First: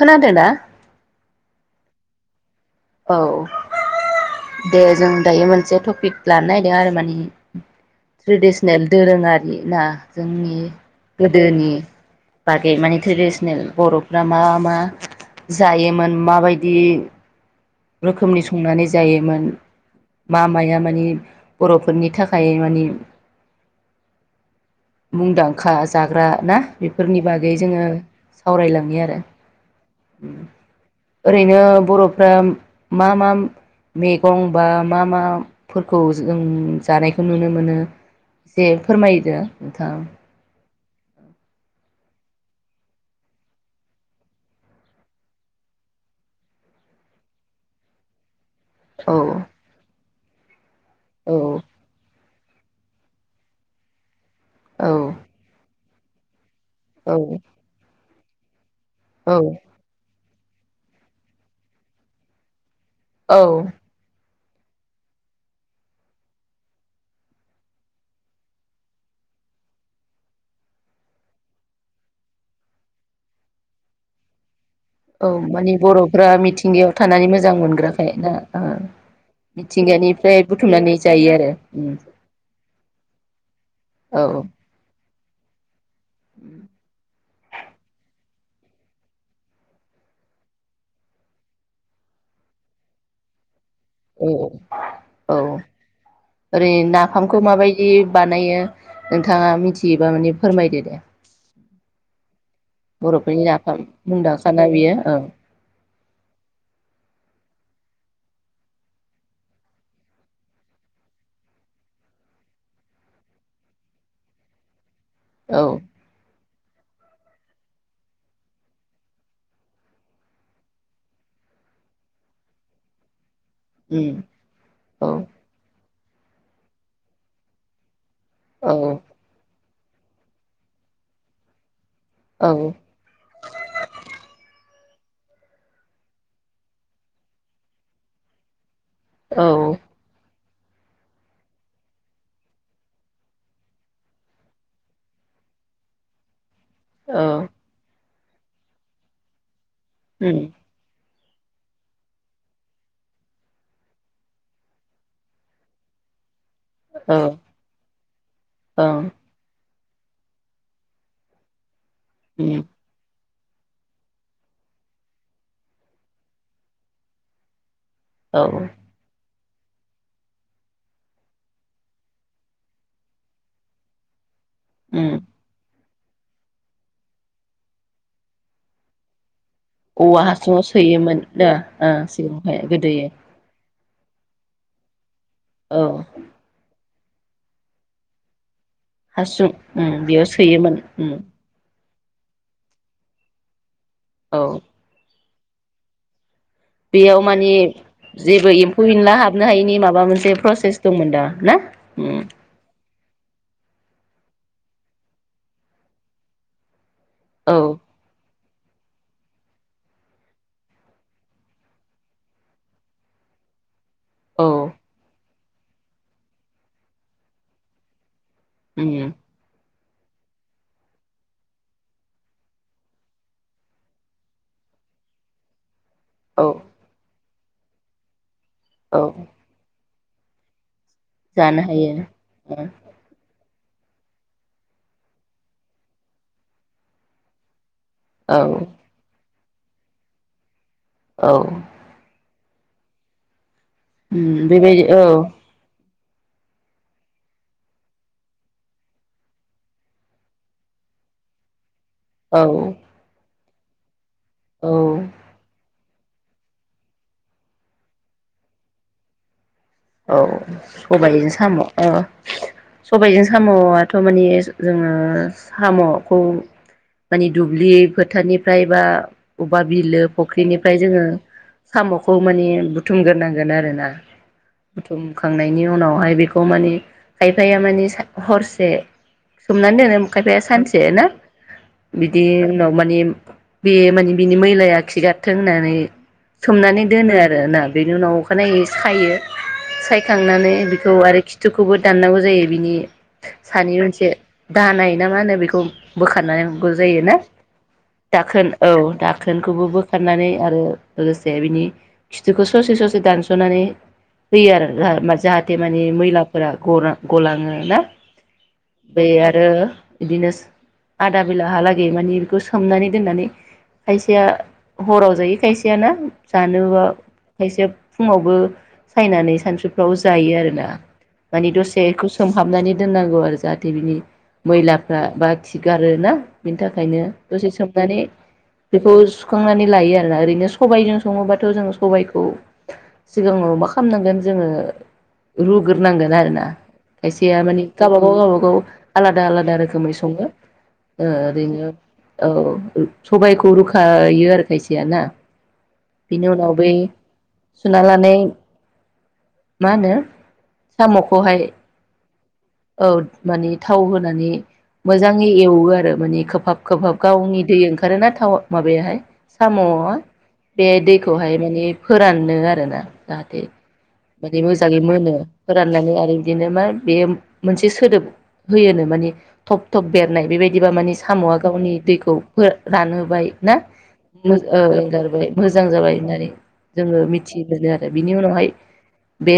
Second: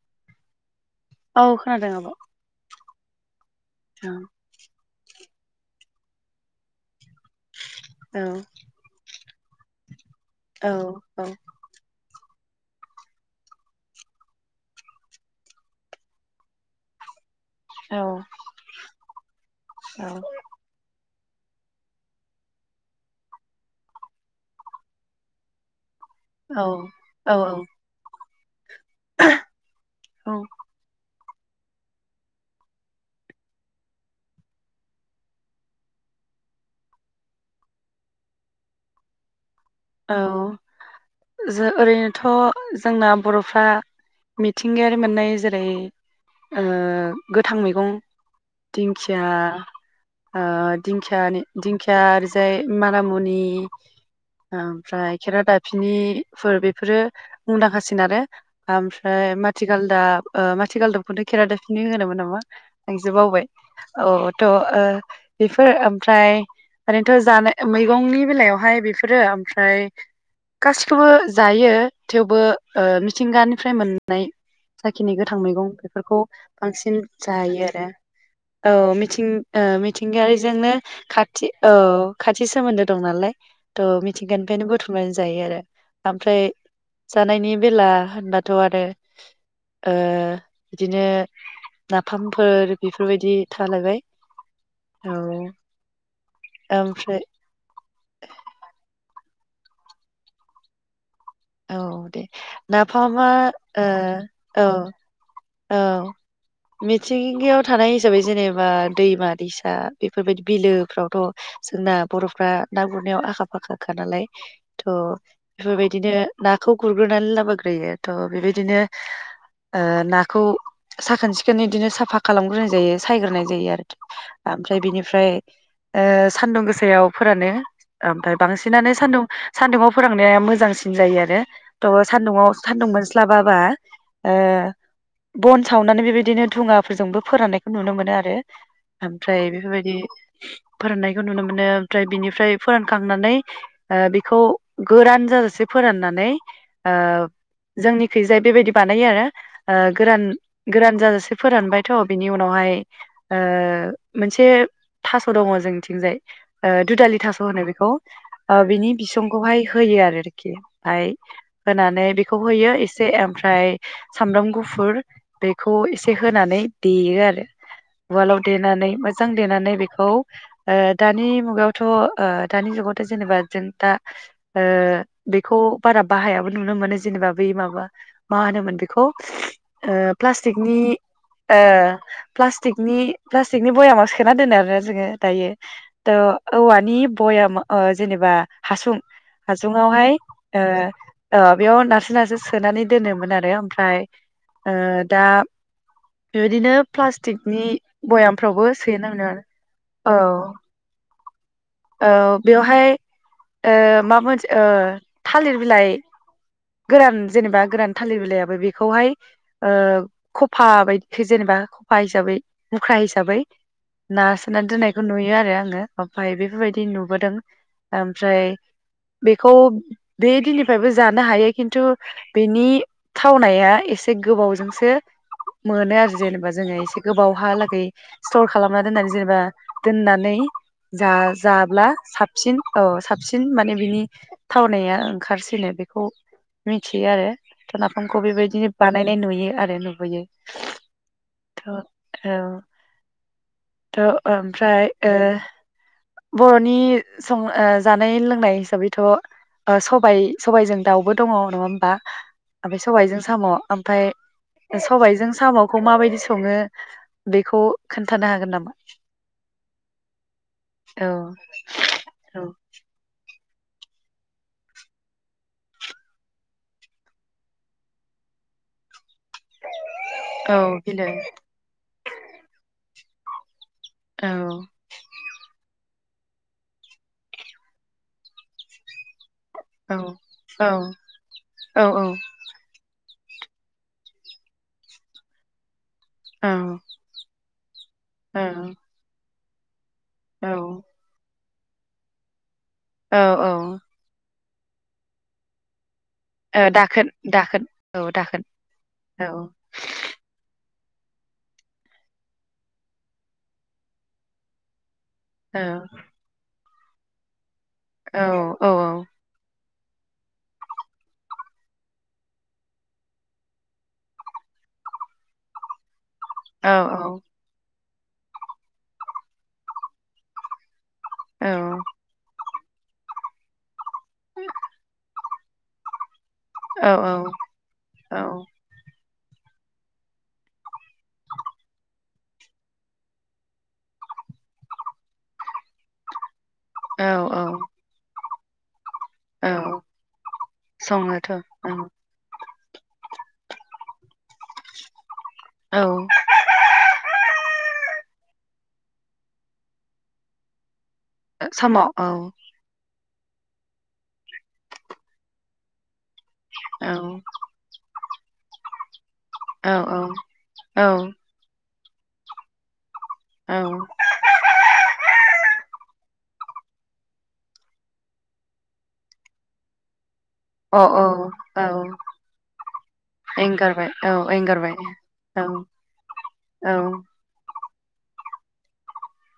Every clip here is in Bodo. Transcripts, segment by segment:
खोनादों दा? औ खोनादों आब'। औ दे जों। दायो मोनसे टपिक लानो नागिरदों आरो माने। ट्रेडिसनेल दोरोङारि। [inaudible] जोंनि औ औ गोदोनि बागै माने ट्रेडिसनेल बर'फ्रा मा मा जायोमोन माबायदि औ रोखोमनि संनानै जायोमोन मा माया माने बर'फोरनि थाखाय मानि मुंदांखा। जाग्रा ना बेफोरनि औ बागै जोङो सावरायलांनि आरो। औ ओरैनो बर'फोरा मा मा मैगं बा मा माफोरखौ जों जानायखौ नुनो मोनो जे फोरमायदो। नोंथां औ। जो ओरैनोथ' जोंना बरफ्रा मिथिंगायारि मोननाय जेरै ओ गोथां मैगं औ दिंखिया आ दिंखिया औ दिंखिया मारामुनि औ ओमफ्राय खेरादा फिनिफोर बे फोरो औ मुंदांखासिन आरो। ओमफ्राय औ माथिगालदाब माथि गालदाबखौनो खेरा दाबफिनि होनोमोन नामा? आं औ बावबाय औ। थ ओ बेफोर ओमफ्राय ओरैनोथ' जानाय मैगंनि बेलायावहाय बेफोरो ओमफ्राय गासिखौबो जायो थेवबो ओ मिथिंगानिफ्राय मोननाय जाखिनि औ गोथां मैगं माने बेफोरखौ बर'फ्रा मिथिंगायाव बांसिन थानानै मोजां जायो आरो मोनग्राखाय ना ओ औ मिथिं ओ मिथिंगानिफ्राय मिथिंगायारिजोंनो बुथुमनानै जायो खाथि आरो औ उम खाथि सोमोन्दो दं नालाय थ औ सिगांनिफ्रायनो बुथुमनानै जा जायो आरो ओमफ्राय जानायनि बेला होनबाथ' आरो ओ बिदिनो नाफामफोर बेफोरबायदि थालायबाय औ औ ओरै ओमफ्राय नाफामखौ माबायदि बानायो नोंथाङा मिथियोबा माने फोरमायदो दे। औ दे नाफामा बर'फोरनि नाफाम ओ मुंदांखा ना बियो औ। औ मिथिंगायाव थानाय हिसाबै जेनेबा दैमा दैसा बेफोरबायदि बिलोफ्रावथ' जोंना बर'फोरा ना गुरनायाव आखा फाखा खा नालाय। थ औ बेफोरबायदिनो नाखौ गुरग्रोनानै लाबोग्रोयो थ बेबायदिनो ओ ना खौ साखोन सिखोन बिदिनो साफा खालामग्रोनाय जायो सायग्रोनाय जायो आरोखि उम ओमफ्राय औ बिनिफ्राय ओ सान्दुं गोसायाव फोरानो। ओमफ्राय औ बांसिनानो सान्दुं सान्दुुंआव फोराननाया मोजांसिन जायो आरो। थ औ सान्दुंआव सान्दुं मोनस्लाबाबा ओ बन सावनानै बेबायदिनो धुङाफोरजोंबो फोराननायखौ नुनो मोनो आरो। ओमफ्राय औ उम बेफोरबायदि फोराननायखौ नुनो मोनो ओमफ्राय बिनिफ्राय फोरानखांनानै ओ बेखौ गोरान जाजासे फोराननानै ओ औ जोंनि खैजाय बेबायदि बानायो आरो ओ गोरान गोरान जाजासे फोरानबायथ' बिनि उनावहाय ओ मोनसे थास' दङ जोंथिंजाय ओ धुदालि थास' होनो बेखौ ओ बिनि ओं बिसंखौहाय होयो आरोरखि [unintelligible] फाय होनानै बेखौ उम होयो एसे ओमफ्र फ्राय सामब्राम गुफु फुर बेखौ एसे होनानै देयो आरो उवालाव औ देनानै मोजां देनानै बेखौ ओ दानि मुगायावथ' ओ दानि जुगावथ' जेनेबा जों दा ओ उम बेखौ बारा बाहायाबो नुनो मोनो जेनेबा बै माबा मा होनोमोन बेखौ ओ औवा हासुङाव प्लास्टिकनि सोयोमोन दा ओ सिगाङावहाय गोदोयो। नि बयामाव सोना दोनो आरोना जोङो। दायो औ त औवानि बयाम ओ जेनेबा हासुं हासुं उम हासुुंआवहाय बेयाव ओ सोयोमोन उम ओ बेयाव नारस [unintelligible] सो सोनानै दोनोमोन आरो ओमफ्राय औ ओ दा बेबायदिनो बेयाव मानि प्लास्टिकनि जेबो भयामफ्रावबो एम्फौ सोयो एनला नामा हाबनो हायैनि माबा औ मोनसे प्रसेस दंमोन दा ना उम औ बेवहाय ओ मा मोन ओ थालिर बिलाइ गोरान औ जेनेबा गोरान थालिर बिलायाव [unintelligible] बेखौहाय ओ खफा बायद जेनेबा खफा हिसाबै मुख्रा हिसाबै ना औ सोनानै दोननायखौ नुय [unintelligible] आरो आङो ओफाय बे बेफोरबायदि नुबोदों ओम फ्राय उम बेखौ बे दिननिफ्रायबो जानो हायो खिन्थु बिनि थावनाया एसे गोबावजोंसो मोनो आरो औ जेनेबा जोंङो एसे गोबाव हालागै स्टर खालामना औ दोननाय जेनेबा दोननानै जा जानो जाब्ला हायो साबसिन ओ औ साब सिन माने बिनि थावनाया ओंखारसिनो बेखौ मिथियो आरो। थ' नाफामखौ औ बेबायदिनो बानायनाय नुयो। आरो नुबोयो औ [unintelligible] औ थ' उम बेबायदि ओमफ्राय ओ औ बर'नि सं ओ जानाय लोंनाय हिसाबैथ' ओ सबाइ सबाइजों दाउबो दङ' नङा होमबा। औ ओमफाय सबाइजों साम' ओमफाय ओ औ सबाइजों साम' खौ माबायदि सङो बेखौ खोन्थानो हागोन नामा? औ औ सबाइजों साम' ओ औ सबाइजों साम'आथ' माने जोङो साम'खौ माने दुब्लि फोथारनिफ्राय बा अबबा बिलो औ फख्रिनिफ्राय जोङो बिलो साम'खौ माने बु थुमगोरनांगोन आरोना औ थुम खांनायनि उनावहाय बेखौ माने खायफाया माने सा हरसे। सोमनानै औ दोनो खायफाया औ सानसे ना औ बिदि उनाव मानि बे माने औ सोमनानै दोनो आरोना। बेनिउनाव अखानायै सायो औ खांनानै बेखौ आरो खि थुखौबो दाननांगौ जायो। बिनि औ सानि औ मोनसे दानाय ना मा होनो बेखौ बोखारनायबो ओ दाखोन जायोना दाखोन औ दाखोन औ औ दाखोनखौबो बोखारनानै आरो लोगोसे बिनि खिथुखौ ससे ससे दानस'नानै होयो आरो [unintelligible] जाहाथे औ माने मैलाफोरा गरा गलाङो। ना औ औ बे आरो। बिदिनो आदा बेलाहालागै मानि बेखौ सोमनानै दोननानै खायसेया हराव जायो खायसेया ना? औ जानबो खायसे। फुङावबो। सायनानै सानसुफ्राव जायो आरोना। माने दसेखौ सोम। हाबनानै दोननांगौ आरो जाहाथे बिनि। मैलाफ्रा बा। खिगारो आरो ना? बिनि थाखायनो दसे सोमनानै औ बेखौ सुखांनानै लायो आरोना ओरैनो सबाइजों सङोबाथ' जों सबबायखौ सिगाङाव माख खालामनांगोन जोङो रुग्रोनांगोन आरोना। औ औ खायसेया औ मानि गाबा गाव गावाबागाव। औ। आलादा आलादा रोखोमै सङो सङोथ' ओ-ओरैनो औ औ। सबायखौ रुखायो आरो खायसेआ ना? औ बेनि उनाव बै। सुना लानाय मा होनो? साम'खौहाय। साम' औ औ। औ माने थाव होनानै मोजाङै एवो आरो माने। खोबहाब औ खोबहाब गावनि दै ओंखारो ना [unintelligible] माबायाहाय। साम'आ औ बे औ दैखौहाय माने फोराननो आरो ना। जाहाथे अ माने मोजाङै मोनो। फोराननानै आरो बिदिनो मा बेयो। मोनसे सोदोब होयोनो माने थब थब बेर नाय बेबायदिबा औ मानिे साम'आ औ गावनि दैखौ रानहोबाय ना एंगारबाय औ एंगारबाय ओ-गारबाय औ मोजां जाबाय होननानै औ जोङो मिथि मोन आरो। आरो बिनि उनावहाय बे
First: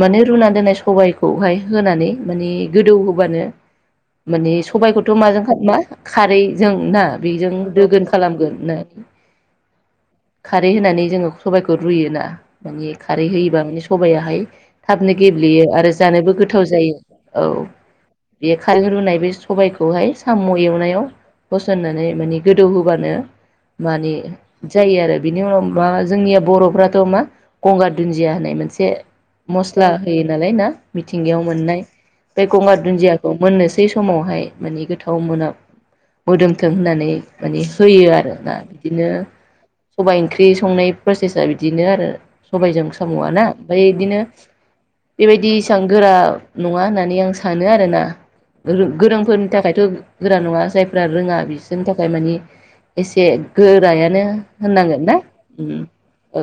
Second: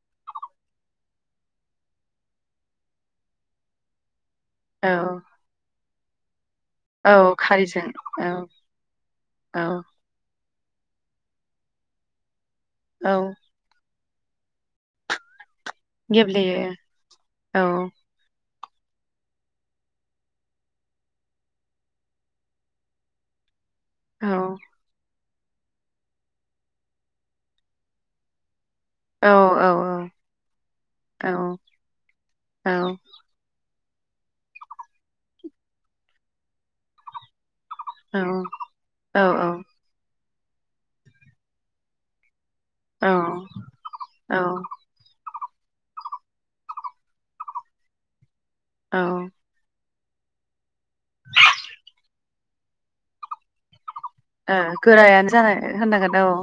माने रुनानै दोननाय सबायखौहाय होनानै माने गोदौ होबानो माने औ सबायाइखौथ' माजों मा खारै। ना औ बेजों खारैजों दोगोन औ खालामगोन नो औ खारै होनानै जोङो सबायखौ रुयोना? माने औ खारै होयोबा सबायाहाय थाबनो गेब ब्लेयो आरो जानोबो गेब्लेयो गोथाव जायो। औ बे खारै रुनाय बे सबायखौहाय साम' एवनायाव होसननानै माने गोदौ होबानो मानि औ जायो आरो। बिनि उनाव मा जोंनिया बर'फ्राथ' मा गंगार दुन्दिया होननाय मोनसे से औ मस्ला होयो नालाय ना औ मिथिंगायाव मोननाय? बे औ गंगार दुन्दियाखौ मोन नोसै समावहाय माने गोथाव मोनाम मोदोमथों होननानै माने होयो औ आरो ना बिदिनो औ सबाइ ओंख्रि संनाय प्रसेसा बिदिनो आरो। सबायाइजों साम'वाना ओमफाय बिदिनो औ बेबायदि एसां गोरा नङा होननानै आं सानो आरोना। गोरों गोरोंफोरनि थाखायथ' गोरा नङा जायफ्रा रोङा बिसोरनि थाखाय मानि एसे गोरायानो नो‌ ओ होननांगोन ना गोरायानो जानाय उम होननांगोन औ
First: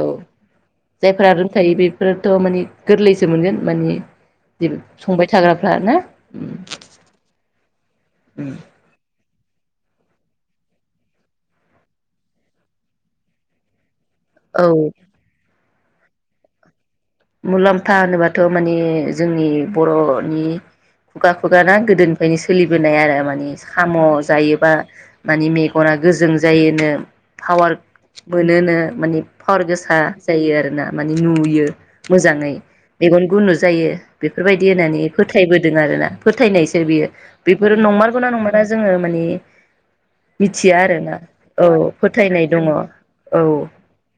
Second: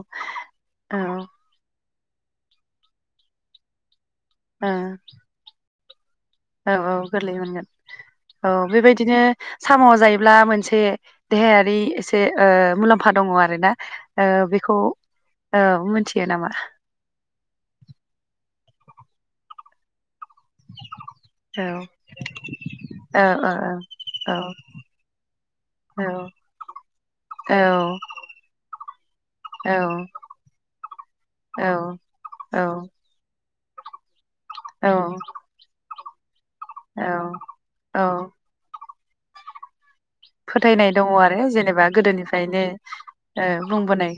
औ जायफोरा रोंखायो बे फोरथ' मानि गोरलैसो मोनगोन माने ओ ग्राफ्रा ना? उम औ औ गोरलै मोनगोन उम औ बेबायदिनो साम' जायोब्ला मोनसे देहायारि एसे ओ मुलाम्फा दङ आरोना ओ औ बेखौ औ मिथियो नामा? मुलाम्फा होनोबाथ' माने जोंनि बर' मानि खुगा औ खुगाना गोदोनिफ्रायनो सोलिबोनाय आरो औ माने औ साम' औ जायोबा मानि मेगना औ गोजों जायोनो पावार मोनोनो माने पावार औ गोसा जायो आरो ना माने औ नुयो। मोजाङै मेगन गुन गुनु जायो। बेफोरबायदि औ होननानै फोथायबोदों आरोना। फोथायनायसो बियो बेफोरो औ नंमारगौ ना नंमारा जोङो माने मिथिया फोथायनाय दङ आरोना आरो औ जेनेबा फोथायनाय दङ गोदोनिफ्रायनो औ बुंबोनाय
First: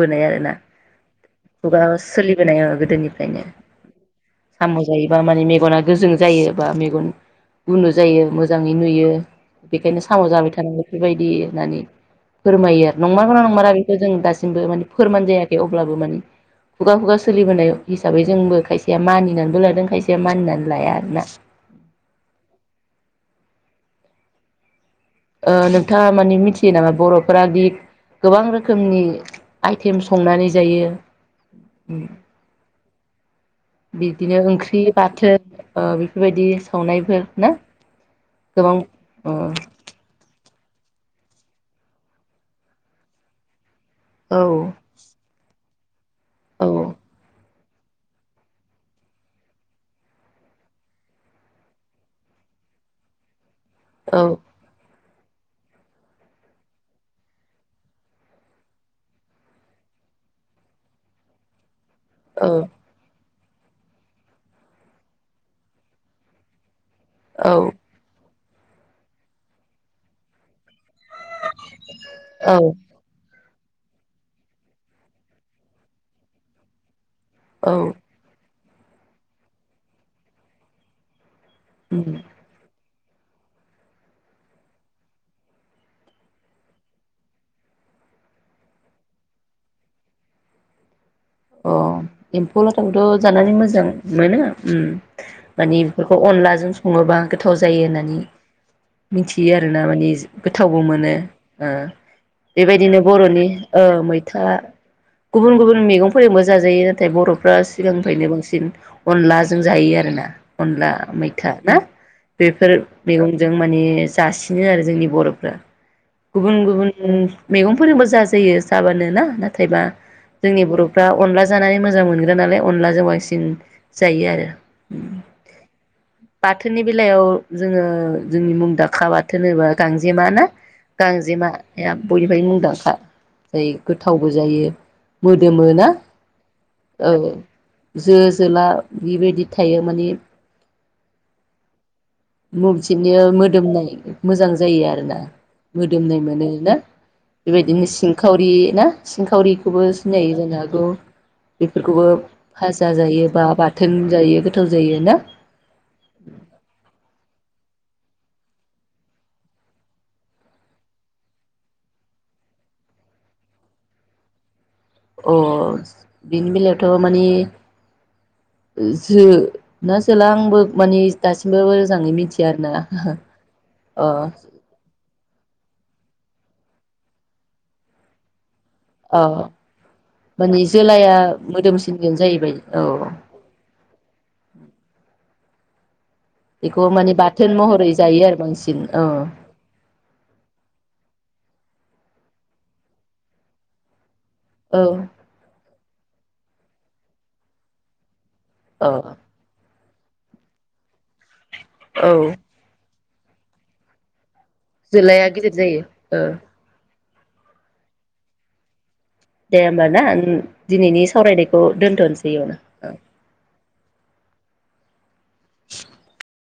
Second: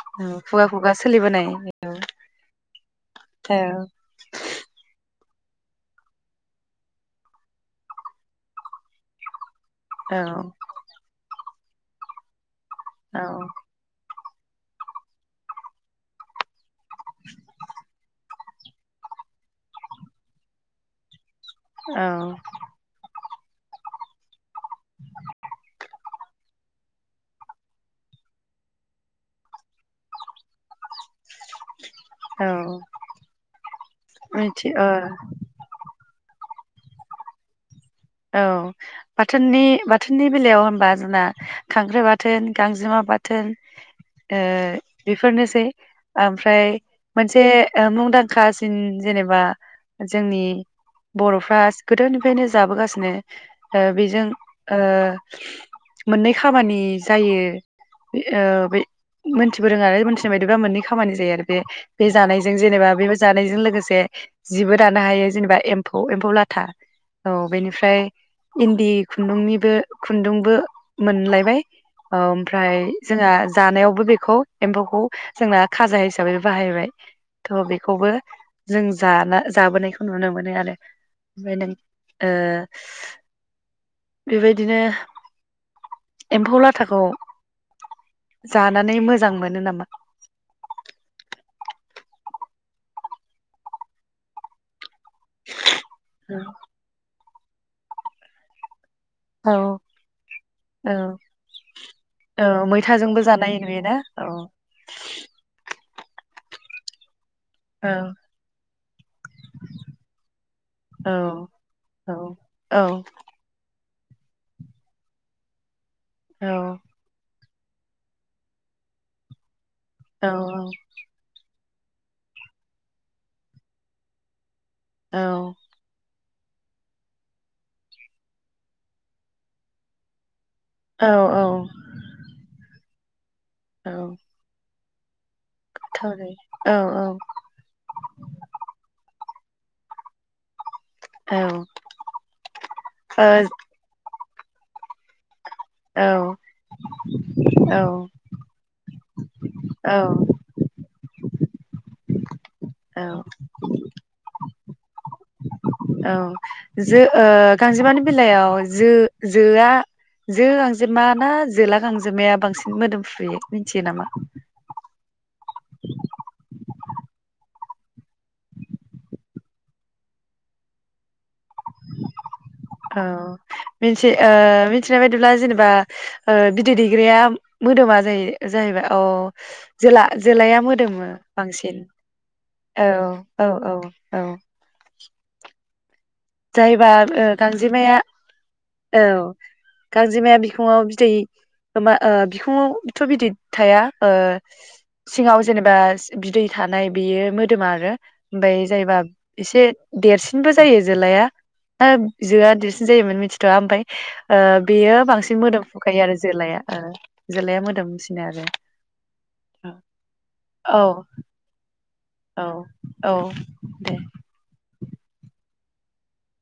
खुगा खुगा सोलिबोनाय ओ सोलिबोनाय ओ गोदोनिफ्रायनो साम' जायो बा माने मेगना गोजों जायो बा मेगन गुनु जायो मोजाङै नुयो बेखायनो औ साम' जाबाय थानांगौ बेबायदि नानि फोरमायो आरो औ नंमारगौ ना नंमारा बेखौ जों दासि जोंबो माने फोरमान जायाखै अब्लाबो माने खुगा खुगा सोलिबोनाय हिसाबै जोंबो खायसेया मानिनानैबो लादों खायसेया मानिनानै लाया आरोना औ ओ नोंथाङा माने मिथियो नामा बर'फोरा दि गोबां रोखोमनि आइटेम संनानै जायो औ बिदिनो मिथि ओंख्रि ओ बाथोन ओ बेफोरबायदि संनायफोर ना औ गोबां बाथोननि बाथोननि बेलायाव होनबा जोंना खांख्राइ बाथोन गांजेमा बाथोन ओ बेफोरनोसै। ओमफ्राय औ मोनसे ओ मुंदांखासिन जेनेबा जोंनि बर'फ्रा गोदोनिफ्रायनो जाबोगासिनो नो ओ औ बेजों ओ मोननै खामानि जायो बे मोनथिबो रोङा आरो मोनथिनाय बायदिबा मोननै खामानि जायो आरो बे बे जानायजों जेनेबा बे जानायजों लोगोसे जिबो दानो हायो जेनेबा एम्फौ एम्फौ लाथा औ बेनि इन्दि खुन्दुंनिबो खुन्दुंबो मोनलायबाय औ ओमफ्राय जोंहा जानायावबो बेखौ एम्फौखौ जोंना खाजा हिसाबै बाहायबाय थ' औ बेखौबो जों जाना जाबोनायखौ नुनो मोनो आरो ओमफ्राय नों उम ओ बेबायदिनो एम्फौ लाथाखौ जानानै मोजां मोनो नामा अ एम्फौ लाथाखौथ' जानानै मोजां मोनो माने बेफोरखौ अनलाजों सङोबा गोथाव जायो नानै मिथियो आरो औ ना मानि गोथावबो औ मोनो ओ औ बेबायदिनो मैथाजोंबो बर'नि जानाय अ नुयोना औ मैथा गुबुन गुबुन मेगं फोरजोंबो जाजायो नाथाय बर' फ्रा औ सिगांनिफ्रायनो बांसिन अनलाजों जायो आरो ना अनला औ मैथा ना औ बेफोर औ मैगंजों माने जासिनो आरो जोंनि बर'फ्रा गुबुन गुबुन मेगंफोरजोंबो जाजायो जाबानो ना ना थायबा औ जोंनि बर' अनला जानानै मोजां मोनग्रा नालाय अनलाजों बांसिन जायो आरो [inaudible] बाथोननि बेलायाव जोङो जोंनि मुंदांखा बाथोन होनोबा गांजेमा ना औ गांजेमाया बयनिफ्राय मुंदांखा जायो औ गोथावबो जायो मोदोमो औ औ जो जोला बिबायदि थायो माने औ मथिनो मोदोमनाय मोजां जायो आरोना मोदोमनाय ओ मोनो ना औ बेबायदिनो सिंखावरि ना सिंखावरिखौबो औ सिनायो जानो हागौ बेफोरखौबो फाजा औ जायोबा बाथोन जायो। गोथाव जायो ना औ जो ओ गांजेमानि बेलायाव जो-जोआ जो गांजेमा ना जोला गांजेमाया बांसिन मोदोमफ्रुयो मिथियो नामा? अ बिनि बेलायावथ' माने जो ना जोला आंबो माने दासिमबो मोजाङै मिथिया आरोना औ अ मोनसे ओ मिथिनाय बायदिब्ला जेनेबा अ बिदै दैग्राया मोदोमा जायो जाहैबाय औ अ जोला-जोलाया माने मोदोमो जोलाया बांसिन मोदोमसिनगोन जाहैबाय औ औ औ औ बेखौ जायबा माने ओ बाथोन महरै गांजेमाया जायो आरो बांसिन औ गांजेमाया बिखङाव बिदै होमबा ओ बिखुंआवथ' बिदैै थाया ओ औ सिङाव जेनेबा बिदै थानाय बेयो मोदोमा आरो ओमफ्राय औ जायबा एसे देरसिनबो जायो। जोलाया ओ औ जोआ देरसिन जायोमोन मि थुआ ओमफाय। ओ बेयो जोलाया बांसिन गिदिर मोदोम जायो फुखायो आरो औ जोलाया ओ जोलाया मोदोमसिनो आरो दे होमब ना उम औ दिनैनि सावरायनायखौ दोनथनोसै औ अ औ दे [inaudible]